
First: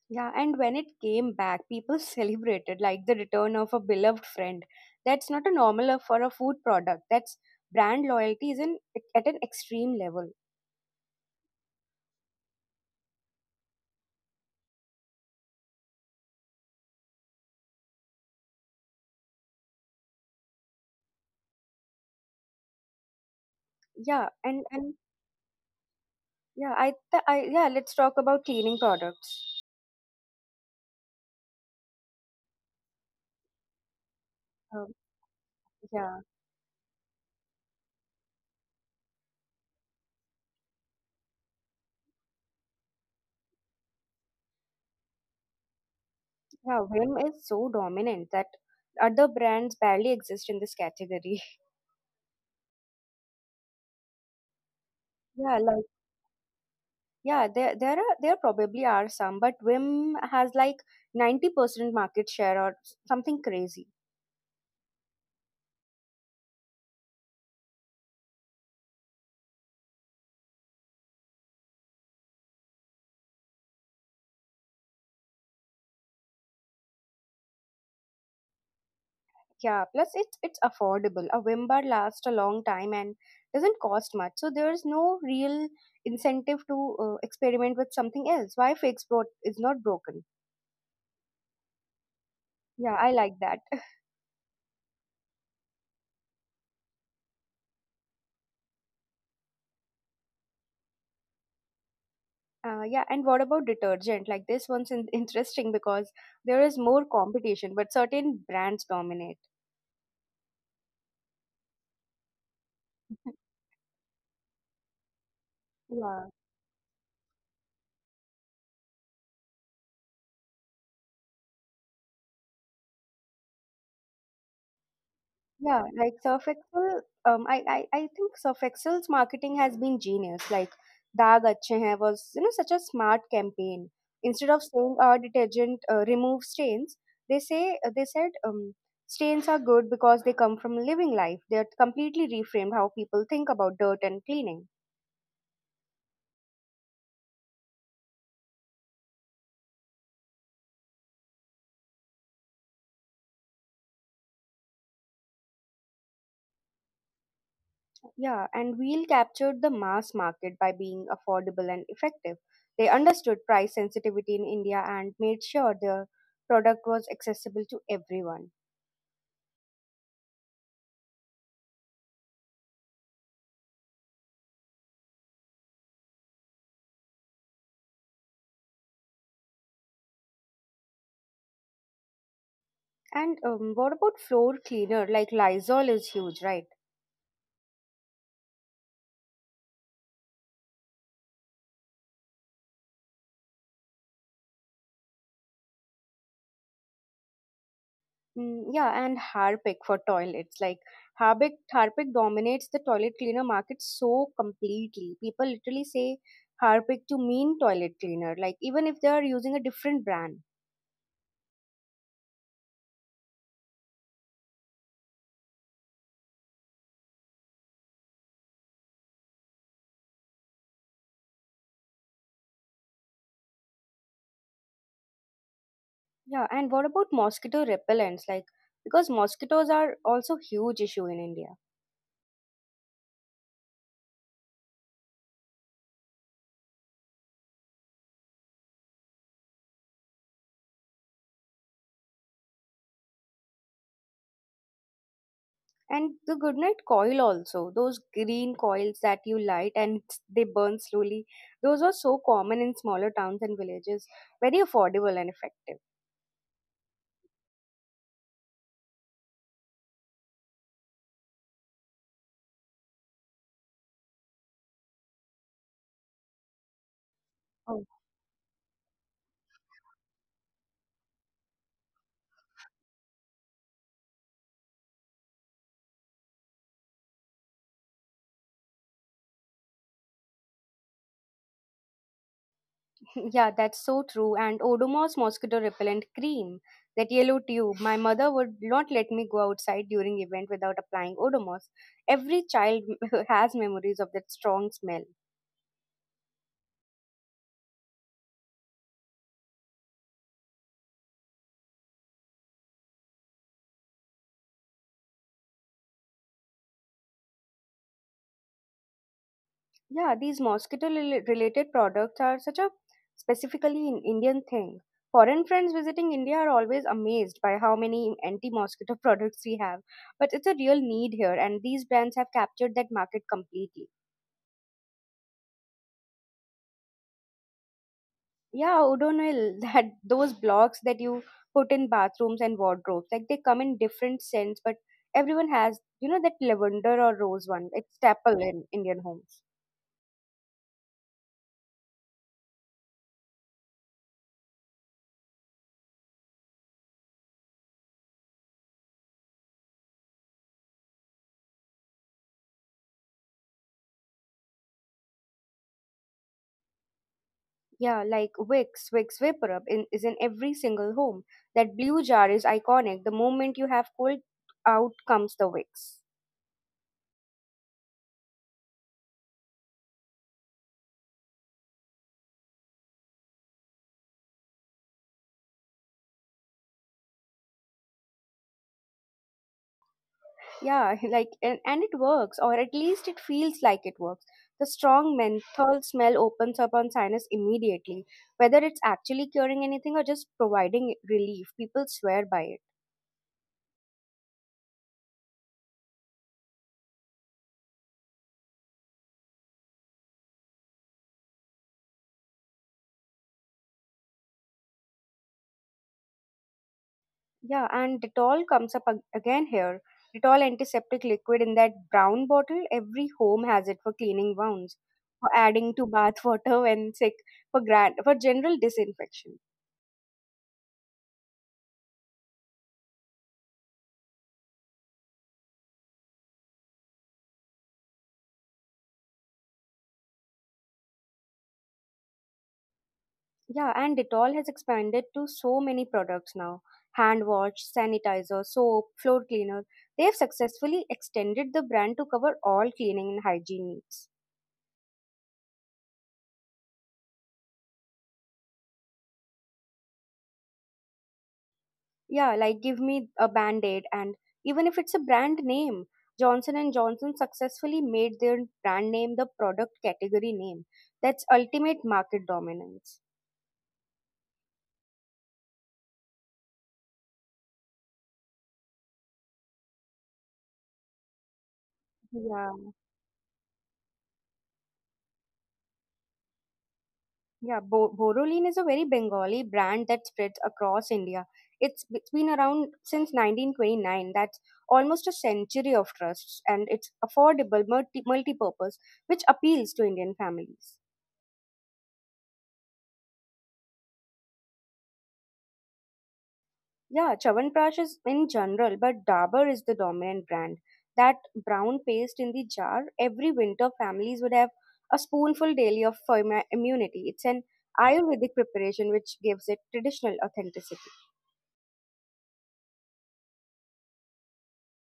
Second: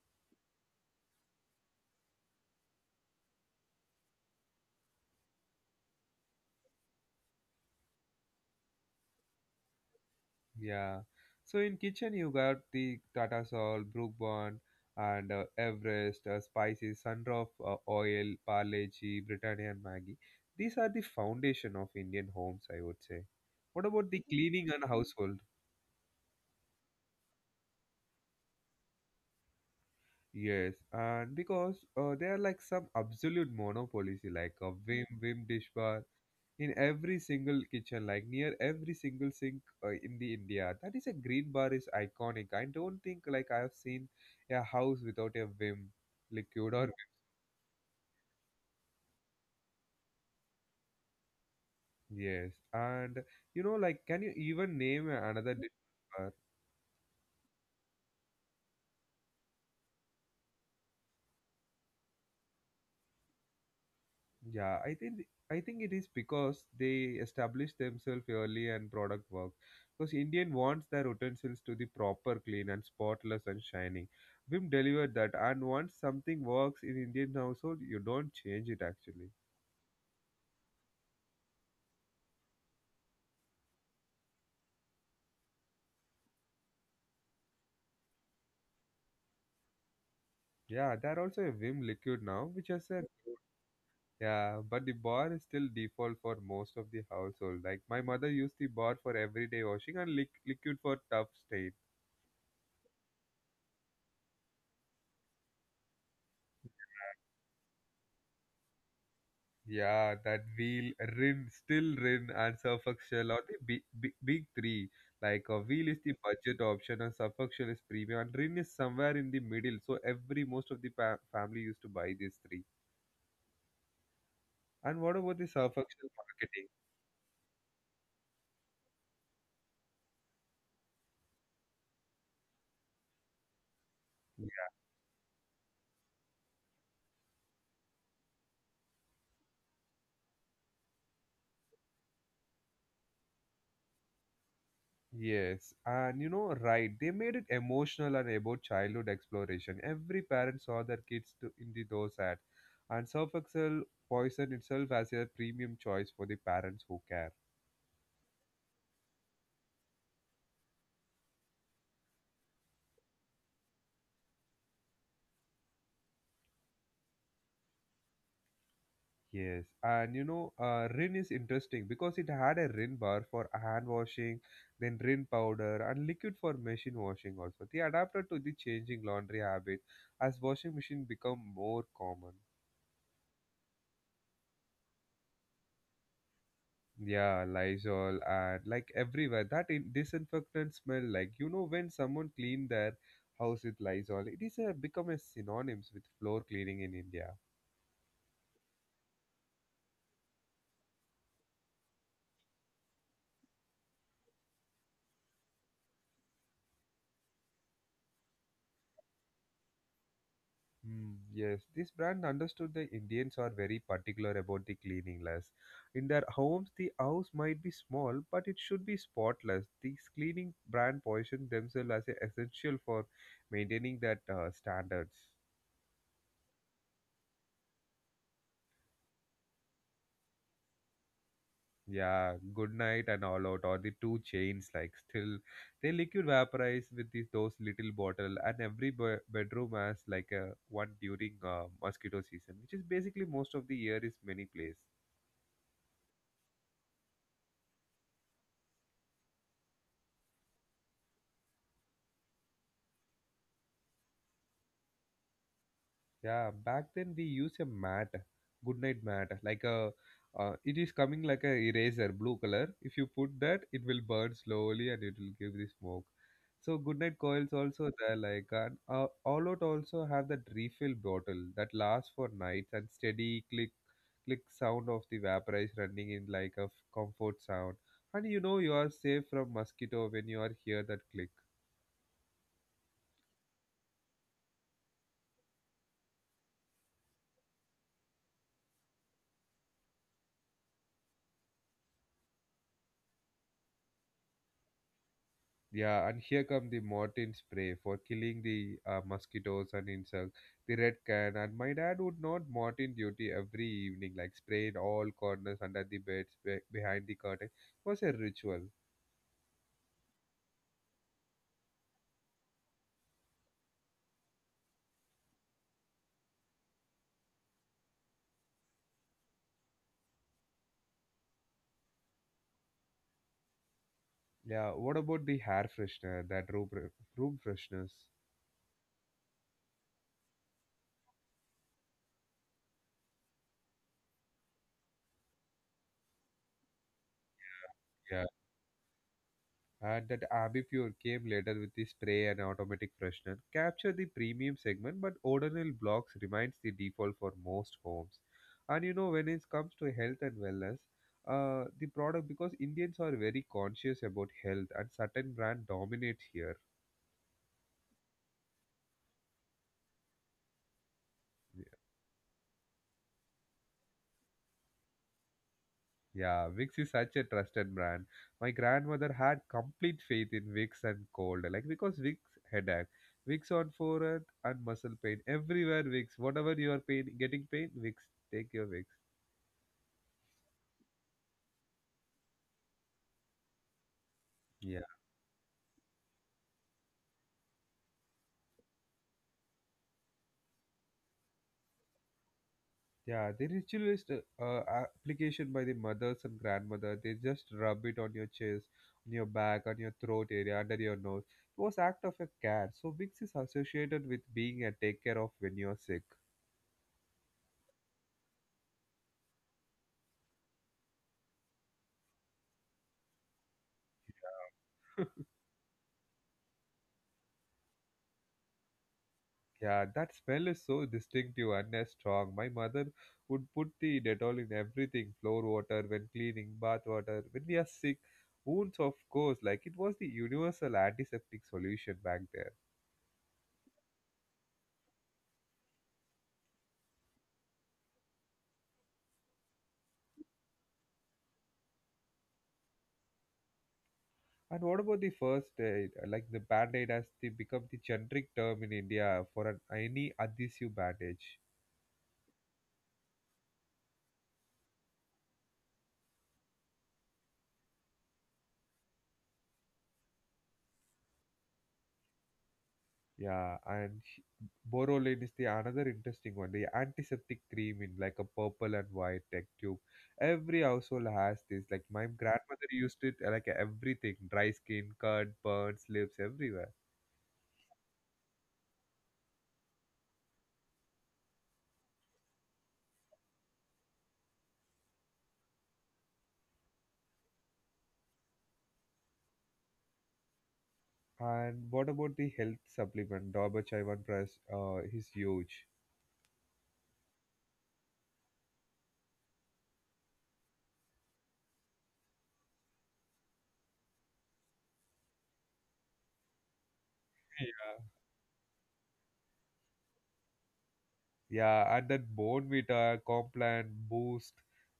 [SPEAKER 2] Yeah, and when it came back, people celebrated like the return of a beloved friend. That's not a normal for a food product. That's brand loyalty is in at an extreme level.
[SPEAKER 1] Yeah. So in kitchen you got the Tata Salt, Brook Bond, and Everest, spices, Sunroof oil, Parleji, Britannia and Maggi. These are the foundation of Indian homes, I would say. What about the
[SPEAKER 2] Yeah,
[SPEAKER 1] cleaning and
[SPEAKER 2] and
[SPEAKER 1] household?
[SPEAKER 2] yeah, I, th- I yeah, let's talk about cleaning products.
[SPEAKER 1] Yes, and because they are like some absolute monopolies, like a
[SPEAKER 2] Um,
[SPEAKER 1] Vim dish bar
[SPEAKER 2] yeah,
[SPEAKER 1] in every single kitchen, like near every single sink in the India. That is a green bar is iconic. I don't think like I have seen a house without a Vim liquid
[SPEAKER 2] yeah,
[SPEAKER 1] or Vim.
[SPEAKER 2] Vim is so dominant that other brands barely exist in this category.
[SPEAKER 1] Yes. And you know, like, can you even name another
[SPEAKER 2] Yeah,
[SPEAKER 1] dish?
[SPEAKER 2] like yeah, there probably are some, but Vim has like 90% market share or something crazy.
[SPEAKER 1] Yeah, I think it is because they establish themselves early and product work. Because Indian wants their utensils to be proper, clean, and spotless and shining. Vim delivered that, and once something works in Indian household, you don't change it actually.
[SPEAKER 2] Yeah, plus it's affordable. A Wim lasts a long time and doesn't cost much, so there's no real incentive to experiment with something else. Why fix what is not broken?
[SPEAKER 1] Yeah, there are also a Vim liquid now, which has
[SPEAKER 2] Yeah,
[SPEAKER 1] a
[SPEAKER 2] I like that.
[SPEAKER 1] yeah, but the bar is still default for most of the household. Like my mother used the bar for everyday washing and liquid for tough stains.
[SPEAKER 2] Yeah, and what about detergent? Like this one's interesting because there is more competition, but certain brands dominate.
[SPEAKER 1] Yeah, that wheel, Rin, still Rin, and Suffolk Shell are the big, big, big three. Like a wheel is the
[SPEAKER 2] Yeah.
[SPEAKER 1] budget option, and Suffolk Shell is premium, and Rin is somewhere in the middle. So every most of the family used to buy these three. And what about the
[SPEAKER 2] Yeah,
[SPEAKER 1] Suffolk Shell
[SPEAKER 2] like Surf
[SPEAKER 1] marketing?
[SPEAKER 2] Excel. I think Surf Excel's marketing has been genius. Like Daag Acche Hain was, you know, such a smart campaign. Instead of
[SPEAKER 1] Yeah.
[SPEAKER 2] saying our detergent remove stains, they said stains are good because they come from living life. They are completely reframed how people think about dirt and cleaning.
[SPEAKER 1] Yes, and you know, right, they made it emotional and about childhood exploration. Every parent saw their kids to, in the those ads, and Surf Excel poisoned itself as a premium choice for the parents who care.
[SPEAKER 2] Yeah, and Wheel captured the mass market by being affordable and effective. They understood price sensitivity in India and made sure their product was accessible to everyone.
[SPEAKER 1] Yes, and you know, Rin is interesting because it had a Rin bar for hand washing, then Rin powder, and liquid for machine washing also. They adapted to the changing laundry habit as washing machine become more common.
[SPEAKER 2] And what about floor cleaner? Like Lysol is huge, right?
[SPEAKER 1] Yeah, Lysol and like everywhere that in disinfectant smell, like you know when someone clean their house with Lysol, it is a, become a synonyms with floor cleaning in India.
[SPEAKER 2] Mm, yeah, and Harpic for toilets. Like Harpic dominates the toilet cleaner market so completely. People literally say Harpic to mean toilet cleaner, like even if they are using a different brand.
[SPEAKER 1] Hmm. Yes, this brand understood the Indians are very particular about the cleanliness. In their homes, the house might be small, but it should be spotless. These cleaning brand position themselves as a essential for maintaining that standards.
[SPEAKER 2] Yeah, and what about mosquito repellents? Like because mosquitoes are also huge issue in India.
[SPEAKER 1] Yeah, good night and all out, or the two chains like still they liquid vaporize with these those little bottle, and every bedroom has like a one during mosquito season, which is basically most of the year is many place.
[SPEAKER 2] And the goodnight coil also, those green coils that you light and they burn slowly, those are so common in smaller towns and villages, very affordable and effective.
[SPEAKER 1] Yeah, back then we use a mat, goodnight mat, like a it is coming like a eraser, blue color. If you put that, it will burn slowly and it will give the smoke. So goodnight coils
[SPEAKER 2] Oh,
[SPEAKER 1] also there, like, and all out also have that refill bottle that lasts for nights and steady click click sound of the vaporize running in like a comfort sound. And you know you are safe from mosquito when you are hear that click.
[SPEAKER 2] yeah, that's so true. And Odomos mosquito repellent cream, that yellow tube. My mother would not let me go outside during event without applying Odomos. Every child has memories of that strong smell.
[SPEAKER 1] Yeah, and here come the Mortin spray for killing the mosquitoes and insects. The red can, and my dad would not Mortin duty every evening, like sprayed all corners under the beds, behind the curtain. It was a ritual.
[SPEAKER 2] Yeah, these mosquito related products are such a specifically an Indian thing. Foreign friends visiting India are always amazed by how many anti mosquito products we have. But it's a real need here, and these brands have captured that market completely.
[SPEAKER 1] Yeah, what about the hair freshener, that room freshness?
[SPEAKER 2] Yeah, Odonil, that those blocks that you put in bathrooms and wardrobes, like they come in different scents, but everyone has, you know, that lavender or rose one. It's staple in Indian homes.
[SPEAKER 1] And that Ambipure came later with the spray and automatic freshener, capture the premium segment, but Odonil blocks remains the default for most homes. And you know, when it comes to health and wellness, the product, because Indians are very conscious about health, and certain brand dominates here.
[SPEAKER 2] Yeah, like Wicks Vapor Up in, is in every single home. That blue jar is iconic. The moment you have cold, out comes the Wicks.
[SPEAKER 1] Yeah, Vicks is such a trusted brand. My grandmother had complete faith in Vicks and cold, like because Vicks headache, Vicks on forehead and muscle pain. Everywhere Vicks, whatever you are pain, getting pain, Vicks, take your Vicks.
[SPEAKER 2] Yeah, like and it works, or at least it feels like it works. The
[SPEAKER 1] Yeah,
[SPEAKER 2] strong menthol smell opens up on sinus immediately, whether it's actually curing anything or just providing relief. People swear by it.
[SPEAKER 1] yeah. The ritualist application by the mothers and grandmother, they just rub it on your chest, on your back, on your throat area, under your nose. It was act of a care. So Vicks is associated with being a take care of when you're sick.
[SPEAKER 2] Yeah, and Dettol comes up again here. Dettol antiseptic liquid in that brown bottle, every home has it for cleaning wounds, for adding to bath water when sick, for grand, for general disinfection.
[SPEAKER 1] Yeah, that smell is so distinctive and strong. My mother would put the Dettol in everything, floor water when cleaning, bath water when we are sick, wounds, of course. Like it was the universal antiseptic solution back there.
[SPEAKER 2] Yeah, and Dettol has expanded to so many products now. Hand wash, sanitizer, soap, floor cleaner. They have successfully extended the brand to cover all cleaning and hygiene needs.
[SPEAKER 1] And what about the first aid? Like the band aid has the, become the generic term in India for an any adhesive bandage.
[SPEAKER 2] Yeah, like give me a band-aid, and even if it's a brand name, Johnson and Johnson successfully made their brand name the product category name. That's ultimate market dominance.
[SPEAKER 1] Yeah, and Borolane is the another interesting one. The antiseptic cream in like a purple and white tech tube. Every household has this. Like my
[SPEAKER 2] yeah
[SPEAKER 1] grandmother used it like everything: dry skin, cut, burns, lips, everywhere.
[SPEAKER 2] yeah Boroline is a very Bengali brand that spreads across India. It's been around since 1929. That's almost a century of trusts, and it's affordable, multi-purpose, which appeals to Indian families.
[SPEAKER 1] And what about the health supplement? Dabur Chaiwan Press is huge.
[SPEAKER 2] Yeah, Chyawanprash is in general, but Dabur is the dominant brand. That brown paste in the jar, every winter families would have a spoonful daily of for immunity. It's an Ayurvedic preparation which gives it traditional authenticity.
[SPEAKER 1] Yeah, and then Bonvita, Complan, Boost,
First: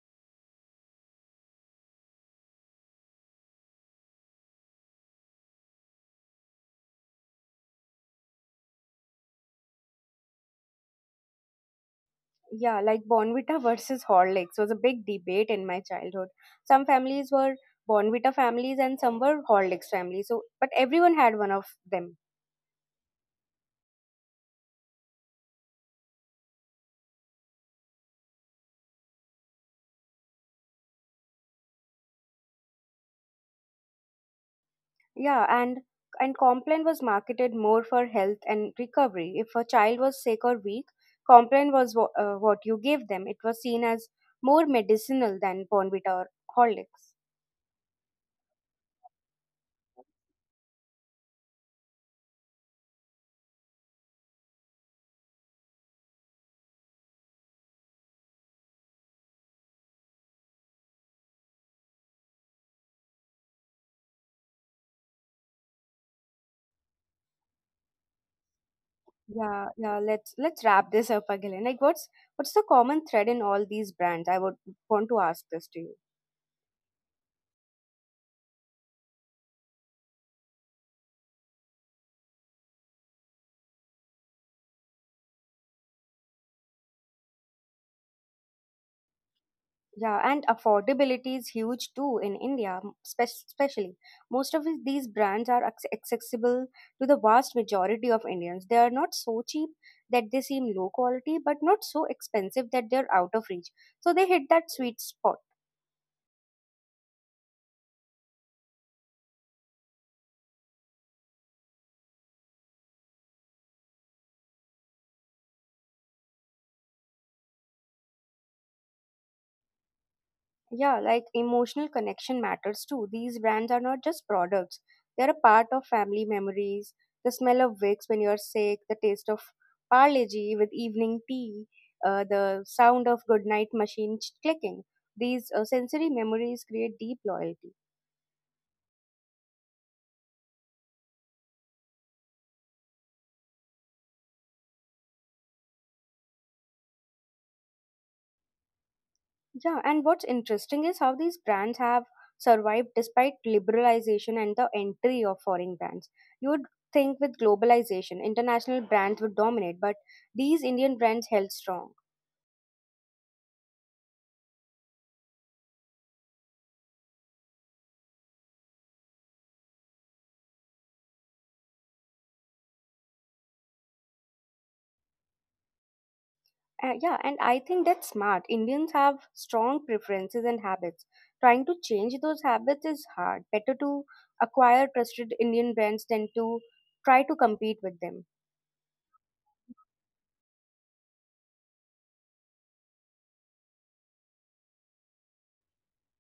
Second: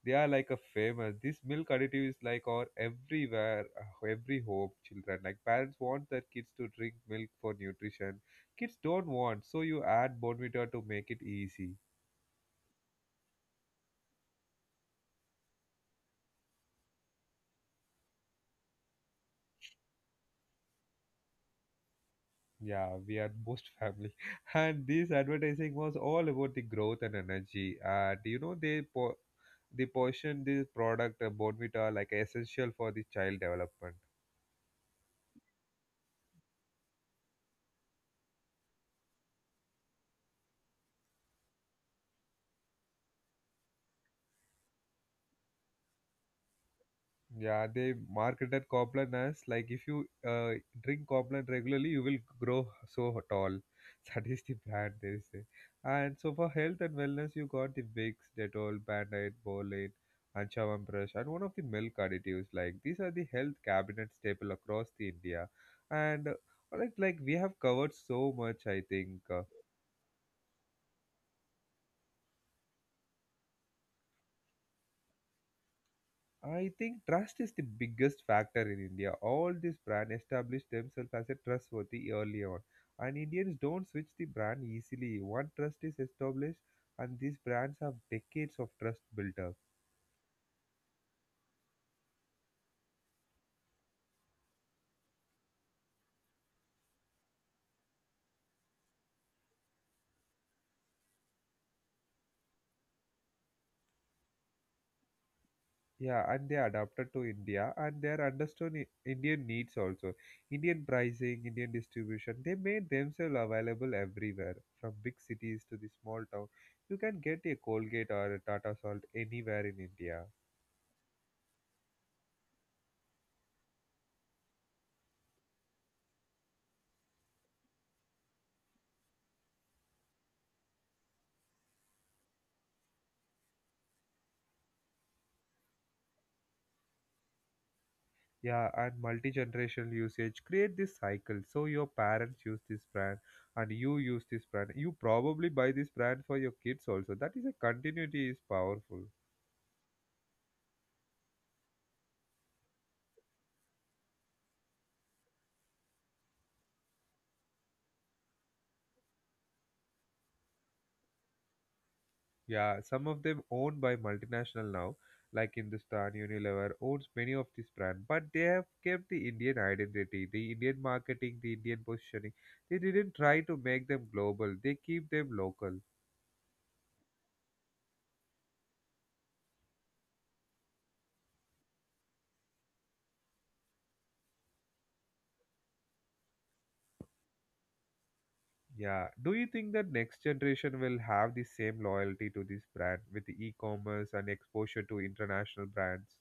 [SPEAKER 1] they are like a famous. This milk additive is like our everywhere, every home children. Like parents want their kids to drink milk for nutrition. Kids don't want, so you add Bonvita to make it easy.
[SPEAKER 2] Yeah, like Bonvita versus Horlicks was a big debate in my childhood. Some families were Bonvita families and some were Horlicks families. So, but everyone had one of them.
[SPEAKER 1] Yeah, we are most family. And this advertising was all about the growth and energy. And you know, they portion this product, Bonvita, like essential for the child development.
[SPEAKER 2] Yeah, and Complan was marketed more for health and recovery. If a child was sick or weak, Complan was what you gave them. It was seen as more medicinal than Bonvita or Horlicks.
[SPEAKER 1] Yeah, they marketed Copland as like, if you drink Copland regularly, you will grow so tall. That is the brand they say. And so for health and wellness, you got the Vicks, Dettol, Band-Aid, Bolane, and Chyawanprash, and one of the milk additives. Like these are the health cabinet staple across the India. And like we have covered so much, I think.
[SPEAKER 2] Yeah. Let's wrap this up again. Like, what's the common thread in all these brands? I would want to ask this to you.
[SPEAKER 1] I think trust is the biggest factor in India. All these brands establish themselves as a trustworthy early on, and Indians don't switch the brand easily. One trust is established, and these brands have decades of trust built up.
[SPEAKER 2] Yeah, and affordability is huge too in India, spe especially. Most of these brands are accessible to the vast majority of Indians. They are not so cheap that they seem low quality, but not so expensive that they're out of reach. So they hit that sweet spot.
[SPEAKER 1] Yeah, and they adapted to India, and they are understood Indian needs also. Indian pricing, Indian distribution. They made themselves available everywhere, from big cities to the small town. You can get a Colgate or a Tata Salt anywhere in India.
[SPEAKER 2] Yeah, like emotional connection matters too. These brands are not just products, they're a part of family memories. The smell of Vicks when you're sick, the taste of Parleji with evening tea, the sound of goodnight machine clicking. These sensory memories create deep loyalty.
[SPEAKER 1] Yeah, and multi-generational usage create this cycle. So your parents use this brand and you use this brand, you probably buy this brand for your kids also. That is a continuity is powerful.
[SPEAKER 2] Yeah, and what's interesting is how these brands have survived despite liberalization and the entry of foreign brands. You would think with globalization, international brands would dominate, but these Indian brands held strong.
[SPEAKER 1] Yeah, some of them owned by multinational now, like Hindustan Unilever owns many of this brand, but they have kept the Indian identity, the Indian marketing, the Indian positioning. They didn't try to make them global, they keep them local.
[SPEAKER 2] Yeah, and I think that's smart. Indians have strong preferences and habits. Trying to change those habits is hard. Better to acquire trusted Indian brands than to try to compete with them.
[SPEAKER 1] Yeah. Do you think that next generation will have the same loyalty to this brand with the e-commerce and exposure to international brands?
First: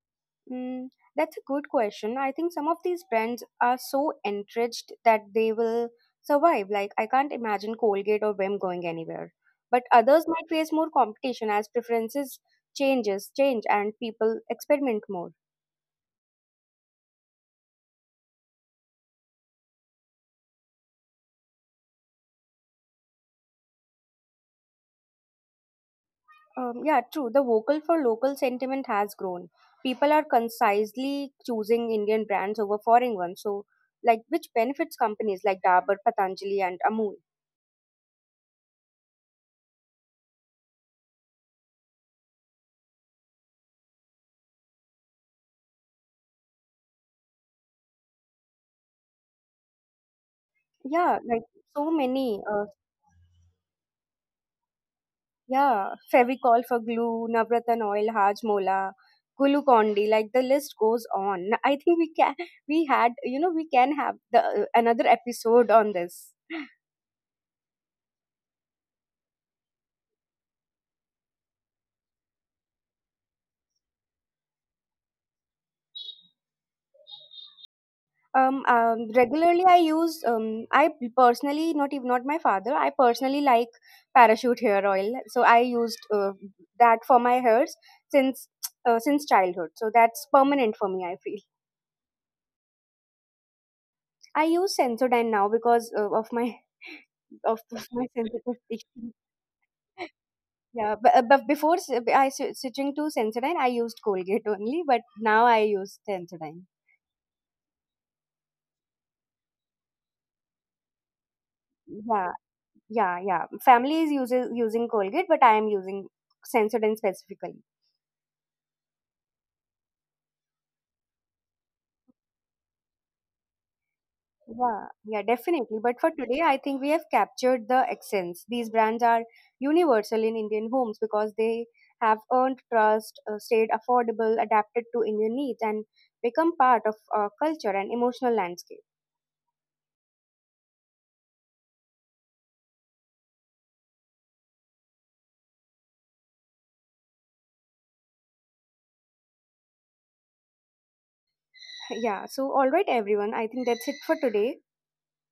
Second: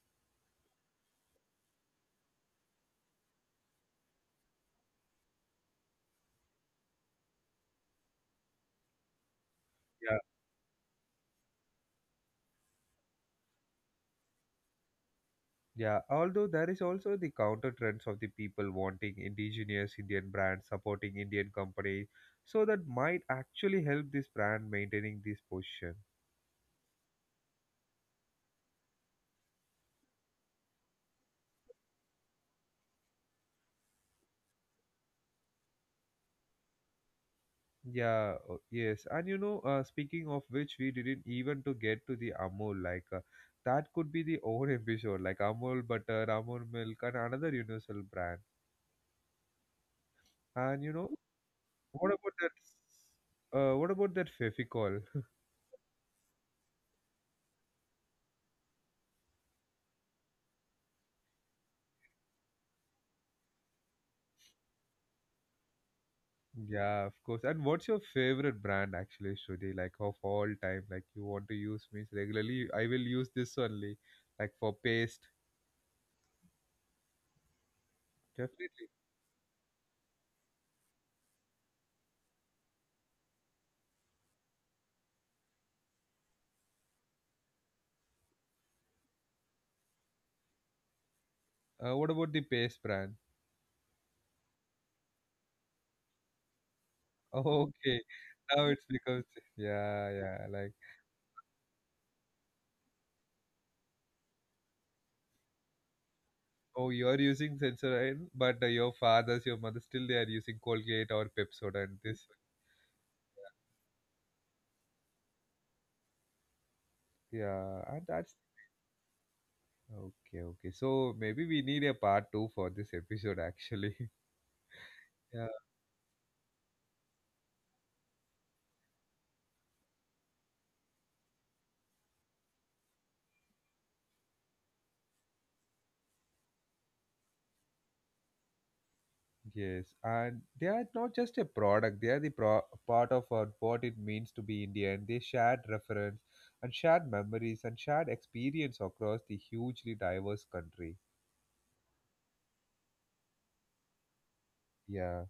[SPEAKER 2] Mm, that's a good question. I think some of these brands are so entrenched that they will survive. Like, I can't imagine Colgate or Vim going anywhere. But
[SPEAKER 1] Yeah.
[SPEAKER 2] others might face more competition as preferences change and people experiment more.
[SPEAKER 1] Yeah. Although there is also the counter trends of the people wanting indigenous Indian brands supporting Indian companies, so that might actually help this brand maintaining this position.
[SPEAKER 2] Yeah, true. The vocal for local sentiment has grown. People are concisely choosing Indian brands over foreign ones. So, like, which benefits companies like Dabur, Patanjali, and Amul.
[SPEAKER 1] Yeah, yes. And you know, speaking of which, we didn't even to get to the Amul. Like that could be the own episode, like Amul butter, Amul milk, and another universal brand. And you know,
[SPEAKER 2] Yeah, like so
[SPEAKER 1] what about
[SPEAKER 2] many.
[SPEAKER 1] that? What about that Fevicol?
[SPEAKER 2] Yeah, Fevicol for glue, Navratna oil, Hajmola, Glucondi. Like the list goes on. I think we can. We had. You know, we can have the another episode on this.
[SPEAKER 1] Yeah, of course. And what's your favorite brand actually, Shruti? Like of all time, like you want to use means regularly. I will use this only, like for paste, definitely.
[SPEAKER 2] Regularly I use I personally, not even not my father I personally like Parachute hair oil, so I used that for my hairs since since childhood, so that's permanent for me, I feel.
[SPEAKER 1] What about the paste brand?
[SPEAKER 2] I use Sensodyne now because of my of
[SPEAKER 1] Oh, okay,
[SPEAKER 2] my sensitive
[SPEAKER 1] now it's
[SPEAKER 2] issues.
[SPEAKER 1] because yeah, yeah. Like
[SPEAKER 2] Yeah but before s- I sw- switching to Sensodyne I used Colgate only, but now I use Sensodyne.
[SPEAKER 1] oh, you're using Sensodyne, but your fathers, your mother, still they are using Colgate or Pepsodent. This
[SPEAKER 2] Yeah yeah yeah family is uses using Colgate, but I am using Sensodyne specifically.
[SPEAKER 1] yeah, and that's okay, okay. So maybe we need a part 2 for this episode actually.
[SPEAKER 2] Yeah, yeah,
[SPEAKER 1] Yeah,
[SPEAKER 2] definitely. But for today, I think we have captured the accents. These brands are universal in Indian homes because they have earned trust, stayed affordable, adapted to Indian needs, and become part of our culture and emotional landscape.
[SPEAKER 1] yes. And they are not just a product, they are the part of our, what it means to be Indian. They shared reference and shared memories and shared experience across the hugely diverse country.
[SPEAKER 2] Yeah, so all right, everyone. I think that's it for today.
[SPEAKER 1] Yeah.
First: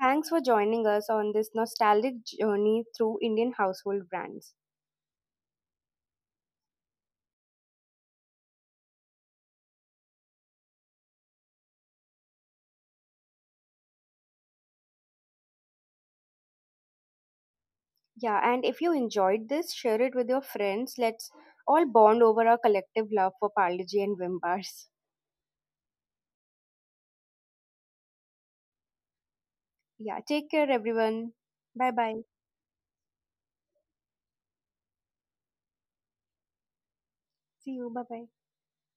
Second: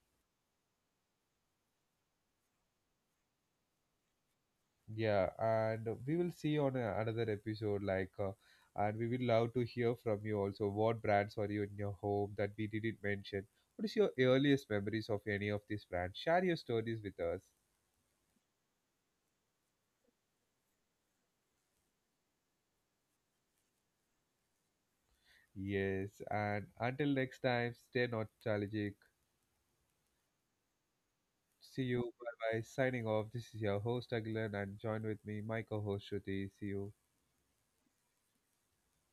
[SPEAKER 2] Thanks for joining us on this nostalgic journey through Indian household brands.
[SPEAKER 1] Yeah, and we will see on another episode. Like, and we will love to hear from you also. What brands are you in your home that we didn't mention? What is your earliest memories of any of these brands? Share your stories with us.
[SPEAKER 2] Yeah, and if you enjoyed this, share it with your friends. Let's all bond over our collective love for Parle G and Vim bars.
[SPEAKER 1] Yes, and until next time, stay nostalgic.
[SPEAKER 2] Yeah, take care, everyone.
[SPEAKER 1] See
[SPEAKER 2] Bye
[SPEAKER 1] you.
[SPEAKER 2] bye.
[SPEAKER 1] Bye bye. Signing off. This is your host Aglan, and join with me, my co-host Shruti. See you.
[SPEAKER 2] See you. Bye bye.